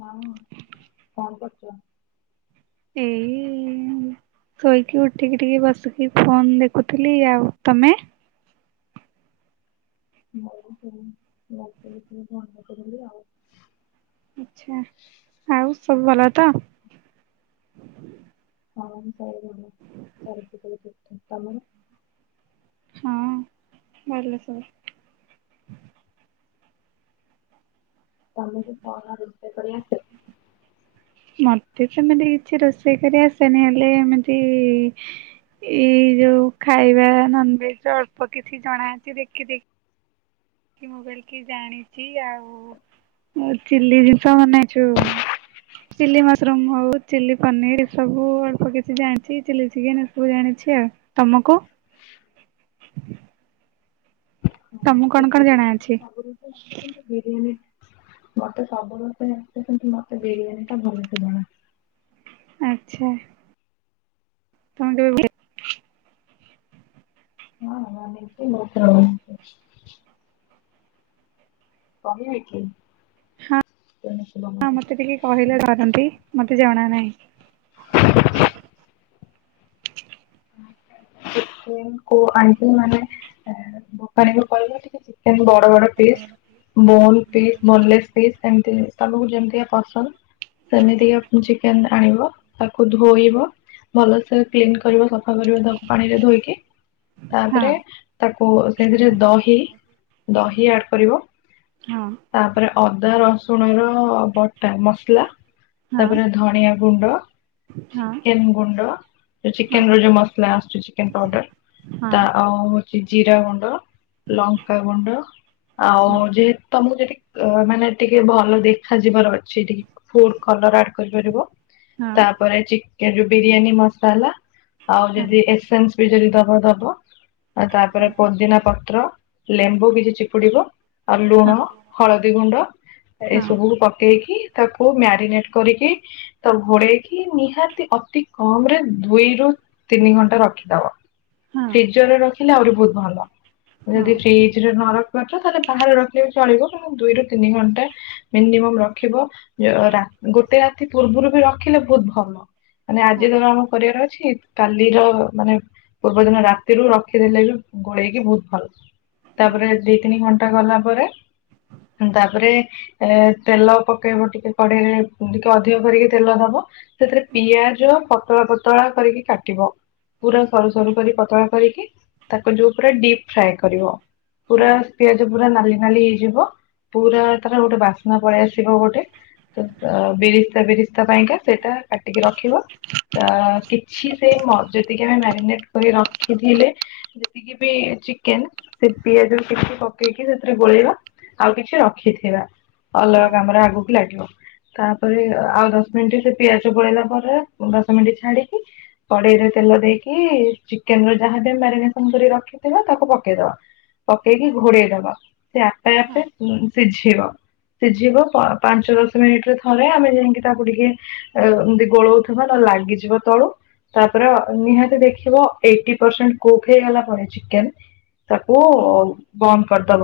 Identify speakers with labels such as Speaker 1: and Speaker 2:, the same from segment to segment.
Speaker 1: ହଁ କଣ କରୁଚ?
Speaker 2: ଏଇ ଶୋଇକି ଉଠିକି ଟିକେ ବସିକି ଫୋନ ଦେଖୁଥିଲି ଆଉ ତମେ?
Speaker 1: ମୁଁ ସେ ଟିକେ [inaudible] ଭଲି ଆଉ।
Speaker 2: ଆଚ୍ଛା ଆଉ ସବୁ ଭଲ ତ?
Speaker 1: ହଁ [inaudible] ସ ତମର
Speaker 2: ହଁ ମୋର ବି ସବୁ।
Speaker 1: ତମେକୁ କଣ ରୋଷେଇ କରି ଆସେ?
Speaker 2: ମତେ ସେମିତି କିଛି ରୋଷେଇ କରି ଆସେନି ହେଲେ ଏମିତି ଏଇ ଯୋଉ ଖାଇବା ନନଭେଜ ଅଳ୍ପ କିଛି ଜଣା ଅଛି ଦେଖି ଦେଖ ମୁଁ କିକି ଜାଣିଛି ଆଉ ଚି ଜିନିଷ ବନେଇଛୁ ଚିଲି ମସରୁମ ହଉ। ଚିଲି ପନିର ଏ ସବୁ ଅଳ୍ପ କିଛି ଜାଣିଛି ଚିଲି ଚିକେନ ଏସବୁ ଜାଣିଛି ଆଉ ତମକୁ? ତମକୁ
Speaker 1: ମତେ
Speaker 2: କଣ କଣ
Speaker 1: ବିରିୟାନୀ
Speaker 2: ଜଣା
Speaker 1: ମତେ
Speaker 2: ଅଛି?
Speaker 1: ସବୁ ରୋଷେଇ ଆସେ କିନ୍ତୁ ବିରିୟାନୀ ମତେ ସବୁ ରୋଷେଇ ଆସେ କିନ୍ତୁ ମୋତେ ବିରିୟାନୀ ଟା ଭଲସେ ଜଣା।
Speaker 2: ଆଛା। ତମେ କେବେ ବେ
Speaker 1: ଓ ହଁ [unintelligible] କହିବେ କି?
Speaker 2: ହଁ
Speaker 1: ପଣସ [unintelligible]
Speaker 2: ହଁ ମତେ ଟିକେ କହିଲେ [unintelligible] ମତେ ଜଣା ନାହିଁ।
Speaker 1: ଆ [unintelligible]
Speaker 2: ପା।
Speaker 1: ଦୋକାନୀ କୁ କହିଲେ ଟିକେ ଚିକେନ ବଡ ବଡ piece bone piece boneless piece ସେମତି ତମକୁ ଯେମିତିକା ପସନ୍ଦ ସେମିତି କି ଚିକେନ ଆଣିବ ତାକୁ ଧୋଇବ ଭଲସେ କ୍ଲିନ କରିବ। ସଫା କରିବ ତାକୁ ପାଣିରେ ଧୋଇକି
Speaker 2: ହଁ
Speaker 1: ତାପରେ ତାକୁ ସେଥିରେ ଦହି ଦହି ଆଡ୍ କରିବ।
Speaker 2: ହଁ।
Speaker 1: ତାପରେ ଅଦା ରସୁଣ ର ବଟା ମସଲା
Speaker 2: ହଁ
Speaker 1: ତାପରେ ଧନିଆ ଗୁଣ୍ଡ
Speaker 2: ହଁ
Speaker 1: ଚିକେନ ଗୁଣ୍ଡ ଯୋଉ
Speaker 2: ହଁ
Speaker 1: ଚିକେନ ର ଯୋଉ ମସଲା ଆସୁଚି ଚିକେନ ପାଉଡର
Speaker 2: ହଁ
Speaker 1: ତାଉ ହଉଛି ଜିରା ଗୁଣ୍ଡ ଲଙ୍କା ଗୁଣ୍ଡ ଆଉ
Speaker 2: ହଁ
Speaker 1: ଯେ ତମକୁ ଯଦି ଅ ମାନେ ଟିକେ ଭଲ ଦେଖା ଯିବାର ଅଛି ଟିକେ ଫୁଡ କଲର ଆଡ କରିପାରିବ।
Speaker 2: ହଁ
Speaker 1: ତାପରେ ଚିକେ ଯୋଉ ବିରିୟାନୀ ମସଲା ଆଉ
Speaker 2: ହଁ। ହଁ
Speaker 1: ଯଦି ଏସେନ୍ସ ବି ଯଦି ଦବ ଦବ ତାପରେ
Speaker 2: ହଁ
Speaker 1: ପୋଦିନା ପତ୍ର ଲେମ୍ବୁ ବି ଚିପୁଡିବ। ଆଉ
Speaker 2: ହଁ
Speaker 1: ଲୁଣ ହଳଦୀ ଗୁଣ୍ଡ
Speaker 2: ହଁ
Speaker 1: ଏସବୁକୁ ପକେଇକି ତାକୁ ମ୍ୟାରିନେଟ କରିକି ତ ଘୋଡେଇକି ନିହାତି ଅତି କମ ରେ ଦୁଇରୁୁ ତିନି ଘଣ୍ଟା ରଖିଦବ
Speaker 2: ହଁ
Speaker 1: ଫ୍ରିଜରରେ ରଖିଲେ ଆହୁରି ବହୁତ ଭଲ।
Speaker 2: ହଁ ହଁ ହଁ। ହଁ ହଁ
Speaker 1: ଯଦି
Speaker 2: ହଁ
Speaker 1: ଫ୍ରିଜ ରେ ନ ରଖିପାରୁଛ ତାହେଲେ ବାହାରେ ରଖିଲେ ବି ଚଳିବ ଦୁଇରୁ ତିନି ଘଣ୍ଟା ମିନିମମ ରଖିବ ରା ଗୋଟେ ରାତି ପୂର୍ବରୁ ବି ରଖିଲେ ବହୁତ ଭଲ। ମାନେ ଆଜି ତର ଆମ କରିବାର ଅଛି କାଲିର ମାନେ ପୂର୍ବ ଦିନ ରାତିରୁ ରଖିଦେଲେ ବି ଗୋଳେଇକି ବହୁତ ଭଲ।
Speaker 2: ହଁ ହଁ
Speaker 1: ତାପରେ ଦି ତିନି ଘଣ୍ଟା ଗଲା ପରେ ତାପରେ ଏ ତେଲ ପକେଇବ ଟିକେ କଡ଼େଇରେ ଟିକେ ଅଧିକ କରିକି ତେଲ ଦବ ସେଥିରେ ପିଆଜ ପତଳା ପତଳା କରିକି କା ବ ପୁରା ସରୁ ସରୁ କରି ପତଳା କରିକି ତାକୁ ଯୋଉ ପୁରା ଡିପ୍ ଫ୍ରାଏ କରିବ।
Speaker 2: ହଁ ହଁ
Speaker 1: ପୁରା
Speaker 2: ହଁ
Speaker 1: ପିଆଜ ପୁରା ନାଲି ନାଲି ହେଇଯିବ ପୁରା ତାର ଗୋଟେ ବାସ୍ନା ପଳେଇ ଆସିବ ଗୋଟେ। ତ ବିରିସ୍ତା ବିରିସ୍ତା ପାଇଁକା ସେଇଟା କାଟିକି ରଖିବ ତ କିଛି ସେ ମ ଯେତିକି ଆମେ ମାରିନେଟ କରି ରଖିଥିଲେ ଯେତିକି ବି ଚିକେନ ସେ ପିଆଜ କିଛି ପକେଇକି ସେଥିରେ ଗୋଳେଇବା। ଆଉ କିଛି ରଖିଥିବା
Speaker 2: ହଁ ହଁ ହଁ ହଁ ହଁ ହଁ
Speaker 1: ଅଲଗା କାମରେ ଆଗକୁ ଲାଗିବ। ତାପରେ ଆଉ ଦଶ ମିନିଟ୍ ସେ ପିଆଜ ପୋଳେଇଲା ପରେ ଦଶ ମିନିଟ୍ ଛାଡିକି କଡେଇରେ ତେଲ ଦେଇକି ଚିକେନ ର ଯାହା ବି ମ୍ୟାରିନେସନ କରି ରଖିଥିବା ତାକୁ ପକେଇଦବା। ପକେଇକି ଘୋଡେଇ ଦବା ସେ ଆପେ ଆପେ ସିଝ୍ ଝିବ ସିଝିବ ପାଞ୍ଚ ଦଶ ମିନିଟରେ ଥରେ ଆମେ ଯାଇକି ତାକୁ ଟିକେ ଏମିତି ଗୋଳଉଥିବା ନ ଲାଗିଯିବ ତଳୁ ତାପରେ ନିହାତି ଦେଖିବ ଏଇଟି ପରସେଣ୍ଟ କୁକ୍ ହେଇଗଲା ପରେ ଚିକେନ ତାକୁ ବନ୍ଦ କରିଦବ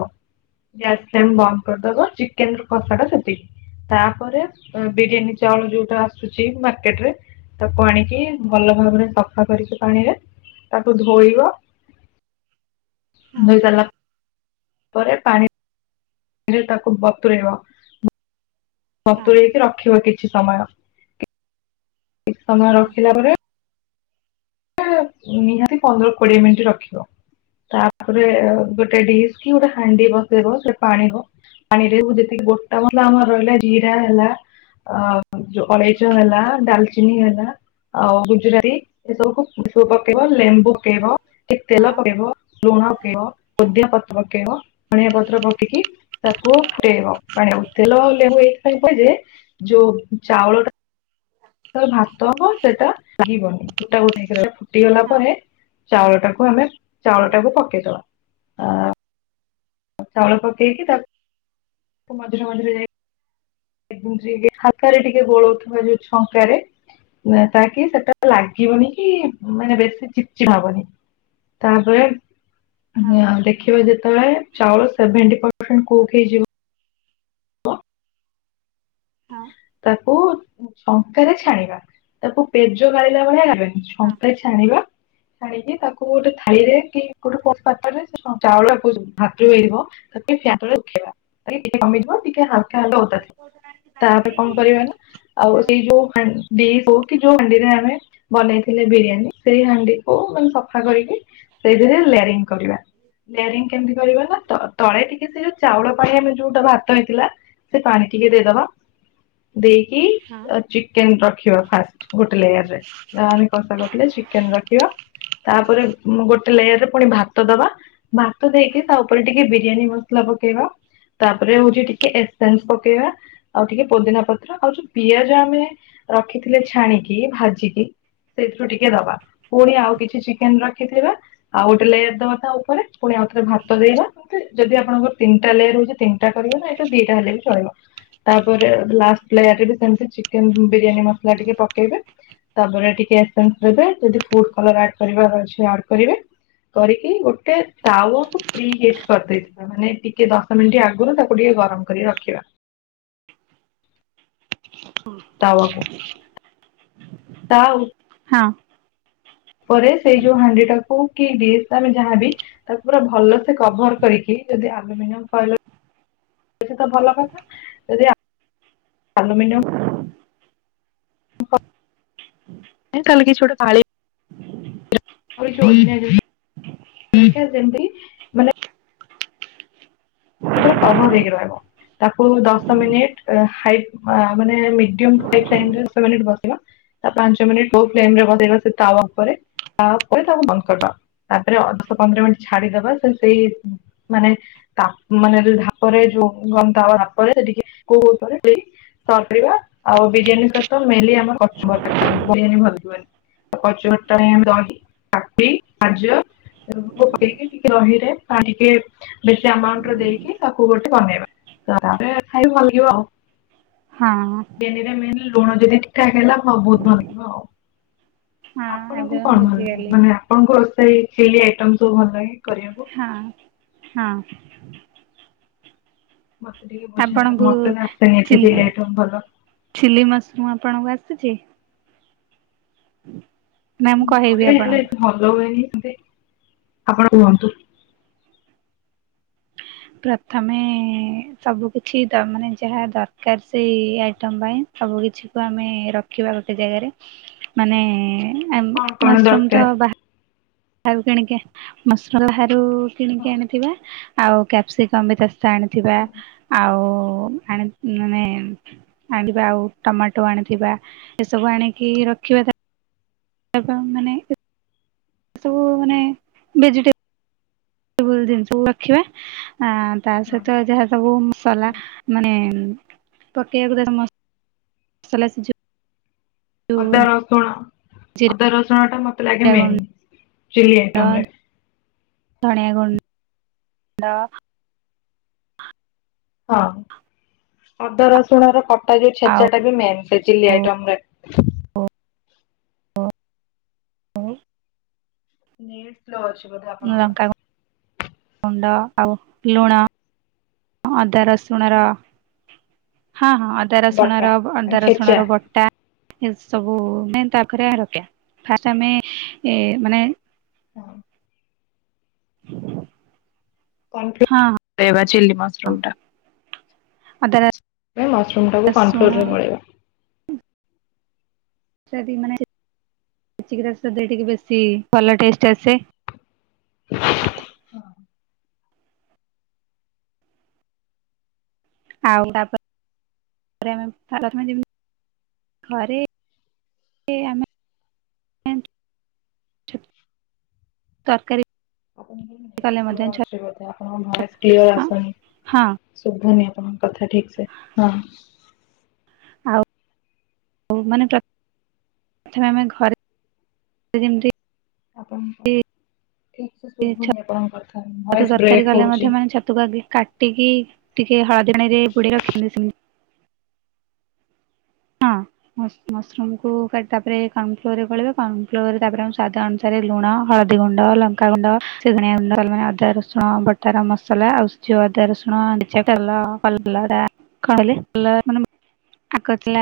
Speaker 1: ଗ୍ୟାସ୍ ଫ୍ଲେମ ବନ୍ଦ କରିଦବ। କେନ୍ଦ୍ର ପସଟା ସେତିକି ତାପରେ ବିରିୟାନୀ ଚାଉଳ ଯୋଉଟା ଆସୁଛି ମାର୍କେଟ ରେ ତାକୁ ଆଣିକି ଭଲ ଭାବରେ ସଫା କରିକି ପାଣିରେ ତାକୁ ଧୋଇବ ଧୋଇଲା ପରେ ପାଣି ପରେ ତାକୁ ବତୁରେଇବ। ସତୁୁରଇକି ରଖିବ କିଛି ସମୟ କିଛି ସମୟ ରଖିଲା ପରେ ନିହାତି ପନ୍ଦର କୋଡିଏ ମିନିଟ ରଖିବ। ତାପରେ ଗୋଟେ ଡିସ୍ କି ଗୋଟେ ହାଣ୍ଡି ବସେଇବ ସ। [unintelligible] ପାଣିରେ ଯେତିକି ଗୋଟା ମସଲା ଆମର ରହିଲା ଜିରା ହେଲା ଆ ଅଳେଇଚ ହେଲା ଡାଲଚିନି ହେଲା ଆଉ ଗୁଜୁରାତି ଏସବୁ କୁ ପକେଇବ ଲେମ୍ବୁ ପକେଇବ ଟିକ ତେଲ ପକେଇବ ଲୁଣ ପକେଇବ। ପୋଦିନ। ପତ୍ର ପକେଇବ ଧଣିଆ ପତ୍ର ପକେଇକି ତାକୁ ଫୁଟେଇବା ପାଣିକୁ ତେଲ, ଲେମ୍ବୁ ଏଇଥିପାଇଁ କୁହେ ଯେ ଯୋଉ ଚାଉଳ ଟା ଭାତ ହବ ସେଟା ଲାଗିବନି ଗୋଟା ଗୋଟା ହେଇକି ରହିବ, ଫୁଟିଗଲା ପରେ ଚାଉଳ ଟାକୁ ଆମେ ଚାଉଳ ଟାକୁ ପକେଇଦବା। ଚାଉଳ ପକେଇ କି ତାକୁ ମଝିରେ ମଝିରେ ଯାଇ ଯେଗି ହାତରେ ଟିକେ ଗୋଳଉଥିବ ଯୋଉ ଛଙ୍କାରେ ତାକି ସେଟା ଲା ଲାଗିବନି କି ମାନେ ବେଶୀ ଚିପଚିପା ହବନି। ତାପରେ ହାଁ ଦେଖିବ ଯେତେବେଳେ ଚାଉଳ ସେଭେଣ୍ଟି ପରସେଣ୍ଟ କୁକ୍ ହେଇଯିବ [unintelligible]
Speaker 2: ହଁ
Speaker 1: ତାକୁ ଶଙ୍କାରେ ଛାଣିବା ତାକୁ ପେଜ ଗାଳିଲା ଭଳିଆ ଗାଳିବା ନି। ଶଙ୍କ। ରେ ଛାଣିବା ଛାଣିକି ତାକୁ ଗୋଟେ ଥାଇ ରେ କି ଗୋଟେ ପପାତରେ ଚାଉଳକୁ ଭାତୁଇବ ତା ଫ୍ୟାନ୍‌ତଳେ ରଖିବା ତାହେଲେ ଟିକେ କମିିଯିବ ଟିକେ ହାଲକା ହାଲ୍କା ଓଦା ଥିବ। କଣ କରିବା ନା
Speaker 2: ହଁ
Speaker 1: ଆଉ ସେଇ ଯୋଉ ହାଣ୍ଡି ହଉ କି ଯୋଉ ହାଣ୍ଡିରେ ଆମେ ବନେଇଥିଲେ ବିରିୟାନୀ ସେଇ ହାଣ୍ଡିକୁୁ ମାନେ ସଫା କରିକି ସେଇଥିରେ ଲେୟରିଙ୍ଗ କରିବା ଲେୟାରଙ୍ଗ କେମିତି କରିବା ନା ତ ତଳେ ଟିକେ ସେ ଯୋଉ ଚାଉଳ ପାଇଁ ଆମେ ଯୋଉଟା ଭାତ ହେଇଥିଲା ସେ ପାଣି ଟିକେ ଦେଇଦବା। ଦେଇକି ଚିକେନ ରଖିବା ଫାଷ୍ଟ ଗୋଟେ ଲେୟାରରେ। ଆମେ କଷା କରଥିଲେ ଚିକେନ ରଖିବା ତାପରେ ଗୋଟେ ଲେୟର ରେ ପୁଣି ଭାତ ଦବା। ଭାତ ଦେଇକି ତା ଉପରେ ଟିକେ ବିରିୟାନୀ ମସଲା ପକେଇବା। ତାପରେ ହଉଛି ଟିକେ ଏସନ୍ସ ପକେଇବା ଆଉ ଟିକେ ପୋଦିନା ପତ୍ର ଆଉ ଯୋଉ ପିଆଜ ଆମେ ରଖିଥିଲେ ଛାଣିକି ଭାଜିକି ସେଇଥିରୁ ଟିକେ ଦବା ପୁଣି ଆଉ କିଛି ଚିକେନ ରଖିଥିବା ଆଉ ଗୋଟେ ଲେୟାର ଦବା ତା ଉପରେ ପୁଣି ଆଉ ଥରେ ଭାତ ଦେଇବା ଯଦି ଆଣଙ୍କର ତିନିଟା ଲେୟର ହଉଛି ତିନିଟା କରିବା ନା, ତ ଦିଟା ହେଲେ ବି ଚଳିବ। ତାପରେ ଲାଷ୍ଟ ଲେୟାରରେ ବି ସେମିତି ଚିକେନ ବିରିୟାନୀ ମସଲା ଟିକେ ପକେଇବେ। ତାପରେ ଟିକେ ଏସେନ୍ସ‌ ଦେବେ ଯଦି ଫୁଡ଼ କଲର ଆଡ କରିବାର ଅଛି ଆଡ୍‌ କରିବେ କରିକି ଗୋଟେ ତାୱ। କୁ ପ୍ରିହିଟ୍ କରିଦେଇଥି ତା ମାନେ ଟିକେ ଦଶ ମିନିଟ ଆଗରୁ ତାକୁ ଟିକେ ଗରମ କରି ରଖିବା। ତାୱକୁ ତା ଉପ
Speaker 2: ହଁ
Speaker 1: ପରେ ସେଇ ଯୋଉ ହାଣ୍ଡି ଟାକୁ କି ଡିସ୍ ଆମେ ଯାହାବି ତାକୁ ପୁରା ଭଲସେ କଭର କରିକି ଯଦି ଆଲୁମିନିୟମ ଫୋଏଲ ଏଟା ତ ଭଲ କଥା ଯଦି ଆଲୁମିନିୟ ତାହେଲେ କିଛି ଗୋଟେ ଥାଳି ଯା [unintelligible] ସେଯେମ ସେଜେମିତି ଉପରେ କଭର ହେଇକି ରହିବ ତାକୁ ଦଶ ମିନିଟ ହାଇଟ ମାନେ ମେଡିମ୍ ରୁ ହାଇ [unintelligible] [unintelligible] ରେ ବସିବା ତା ପାଞ୍ଚ ମିନିଟ୍ ଲୋ ଫ୍ଲେମ ରେ ବସେଇବା ସେ ତାବା ଉପରେ ତାପରେ ତାକୁ ବନ୍ଦକରିବା। ତାପରେ ଅଠର ଶହ ପନ୍ଦର ମିନିଟ ଛାଡିଦବା ତେଣୁ ସେଇ ମାନେ ତା ମାନେ ଧାପରେ ଯୋଉ ଗନ ତାବା ଧପରେ ଟିକେ କେ କଣ କରିବା ଆଉ ବିରିୟାନୀ ସହିତ ମେନଲି ଆମର କଚୁମର୍ ଟା ଖାଆନ୍ତି ବିରିୟାନୀ [unintelligible] [unintelligible] କଚୁ [unintelligible] [unintelligible] [unintelligible] ଦେଇକି ତାକୁ ଗୋଟେ ବନେଇବା ତାମାନେ ତାପରେ ଖାଇବା [unintelligible]
Speaker 2: ହଁ
Speaker 1: ବେନରେ ଲୁଣ ଯଦି ଠିକ୍ ଖାଇ ହେଲା ଆଉ ବହୁତ ଭଲ ଲାଗିବ ଆଉ। ଆପଣଙ୍କୁ
Speaker 2: ଏବେ ମୁଁ
Speaker 1: କଣ ଭଲ ଲାଗେ
Speaker 2: ବୁଝିଗଲି।
Speaker 1: ମାନେ ଆପଣଙ୍କ ସେଇ ଚିଲି ଆଇଟମ ସବୁ ଭଲ ଲାଗେ କରିବାକୁ
Speaker 2: ହଁ ହଁ
Speaker 1: ମତେ ଟିକେ ବୁଝନ୍ତୁ
Speaker 2: ଆପଣଙ୍କୁ
Speaker 1: ମୋତେନେକ୍ସଟାଇମ୍ ଏତେଯେ
Speaker 2: ଚିହ୍ନି
Speaker 1: ହେଲେ ଯାଏ ଭଲ।
Speaker 2: ଚିଲି ମସରୁମ ଆପଣଙ୍କୁ ଆସିଚି? ହୁଁ
Speaker 1: ମୁଁ କରେ ହେଲେ ଭଲ ହୁଏନି ସେମିତି ଆପଣ କୁହନ୍ତୁ
Speaker 2: ପ୍ରଥମେ ସବୁ କିଛି ତାମାନେ ଯାହା ଦରକାର ସେଇ ଆଇଟମ ପାଇଁ ସବୁ କିଛି କୁ ଆମେ ରଖିବା ଗୋଟେ ଜାଗାରେ ମାନେ ଏମ୍
Speaker 1: କଣ କଣ
Speaker 2: ମସରୁମ୍
Speaker 1: ଦରକାର?
Speaker 2: ତ ବାହା ଆଉ କିଣିକି ମସଲାାବାହାରୁ
Speaker 1: ହଁ
Speaker 2: କିଣିକି ଆଣିଥିବା ଆଉ କ୍ୟାପ୍ସିକମ୍ ବି ଚାଷ ଆଣିଥିବା
Speaker 1: ହଁ
Speaker 2: ଆଉ ଆଣି ମାନେ ଆଣିବା ଆଉ ଟମାଟୋ ଆଣିଥିବା ଏସବୁ ଆଣିକି ରଖିବା ଆଜ୍ଞା ମାନେ ବୁ ମାନେ ଭେଜେଟେ ସବୁ ଜିନିଷ ସବୁ ରଖିବା ଆ ତା
Speaker 1: ହଁ
Speaker 2: ସହିତ ଯାହା ସବୁ ମସଲା
Speaker 1: ହଁ।
Speaker 2: ମାନେ ପକେଇବାକୁ ଗରମ୍ ମସଲା ଯ
Speaker 1: ଅଦା ରସୁଣ
Speaker 2: ଜିରା
Speaker 1: ଅଦା ରସୁଣ ଟା ମତେ ଲାଗେ ମେନ୍
Speaker 2: ଗୁଣ୍ଡ
Speaker 1: ଚିଲି ଆଇଟମ୍ ରେ
Speaker 2: ଧଣି ଗୁଣ୍ଡ ଡ
Speaker 1: ହଁ ଅଦା ରସୁଣ ର କଟା ଯେ
Speaker 2: ଆଉ
Speaker 1: ଛେଚା ଟା ବି ମେନ୍ ସେ ଚିଲି ଆଇଟମରେ।
Speaker 2: ଅ ଅ ହଉ
Speaker 1: ନେଟ୍ ସ୍ଲୋ ଅଛି ବୋଧେ ଆପଣଙ୍କର?
Speaker 2: ଗୁଣ୍ଡ ଆଉ ଲୁଣ। ଅଦା ରସୁଣ ର ହଁ ହଁ ଅଦା
Speaker 1: ବଟା
Speaker 2: ରସୁଣର ବ ଅଦା
Speaker 1: ଛେଚା
Speaker 2: ରସୁଣର ବଟା ଏ ସବୁ ମେନ୍ ତାପାଖେ ରଖେ ଫାଷ୍ଟ ଆମେ ଏ ମାନେ
Speaker 1: ହୁଁ କଂ ଦେ
Speaker 2: ହଁ
Speaker 1: ଦେବା ଚିଲ୍ଲି
Speaker 2: ହଁ
Speaker 1: ମସରୁମ୍ ଟା
Speaker 2: ଅଦା ର
Speaker 1: ଏ ମସରୁମ୍ ଟାକୁ କନ୍ ଫ୍ଲୋରରେ ଗୋଲେବା
Speaker 2: ଯଦି ମାନେସେ ଚିନି ରସ ଦେଇ କି ବେଶୀ ଭଲ ଟେଷ୍ଟ ଆସେ
Speaker 1: ଫୁ ହଁ
Speaker 2: ଆଉ ତାାପ ରେ ଥାରଚମେନ୍ ଜିବୁ ଘରେ ଏ ଆମେ ତରକାରୀ
Speaker 1: ଆପଣ ଙ୍କ ନେଟ
Speaker 2: କଲେ
Speaker 1: ସ୍ଲୋ
Speaker 2: ମଧ୍ୟ
Speaker 1: ଆଛି ବୋଧେ ଆପଣଙ୍କ ଭଏସ କ୍ଲିୟାର ଆସୁନି
Speaker 2: ହଁ
Speaker 1: ଶୁଭୁନି ଆପଣଙ୍କ କଥା ଠିକ ସେ ହଁ
Speaker 2: ଆଉ ହଉ ମାନେ ପ୍ରଥମେ ଆମେ ଘରେ ଯେମିତି
Speaker 1: ଆପଣଙ୍କ ଠିକ ସେ ଶୁଭନି ଆପଣଙ୍କ କଥା
Speaker 2: ଛାତୁ
Speaker 1: ଭଏସ
Speaker 2: ତରକାରୀ
Speaker 1: ବ୍ରେକ୍
Speaker 2: କଲେ
Speaker 1: ହଉଛି।
Speaker 2: ମଧ୍ୟ ମାନେ ଛାତୁକୁ ଆଗେ କାଟିକି ଟିକେ ହଳଦୀଆଣିୀ ରେ ବୁଡ ରଖିନ୍ତି ସେମିତି
Speaker 1: ହ [inaudible]
Speaker 2: ମସମ କରେଣ ଫ୍ଲର ରେ ଗଣ ଫ୍ଲୋରେ ତାରେ ଆ ସାଦୁ ରେ ଲୁଣ ହଳଦୀ ଗୁଣ୍ଡ ଲଙ୍କାାଗୁଣ୍ଡ ସେଗଆ ଗୁଣ୍ଡ ମାନେ ଅଦା ରସୁଣ ବଟର ମସଲା ଆଉ ଯୁଆ ଦାରଶୁଣଲ କଣ ମାନେ ଆ କଥିଲା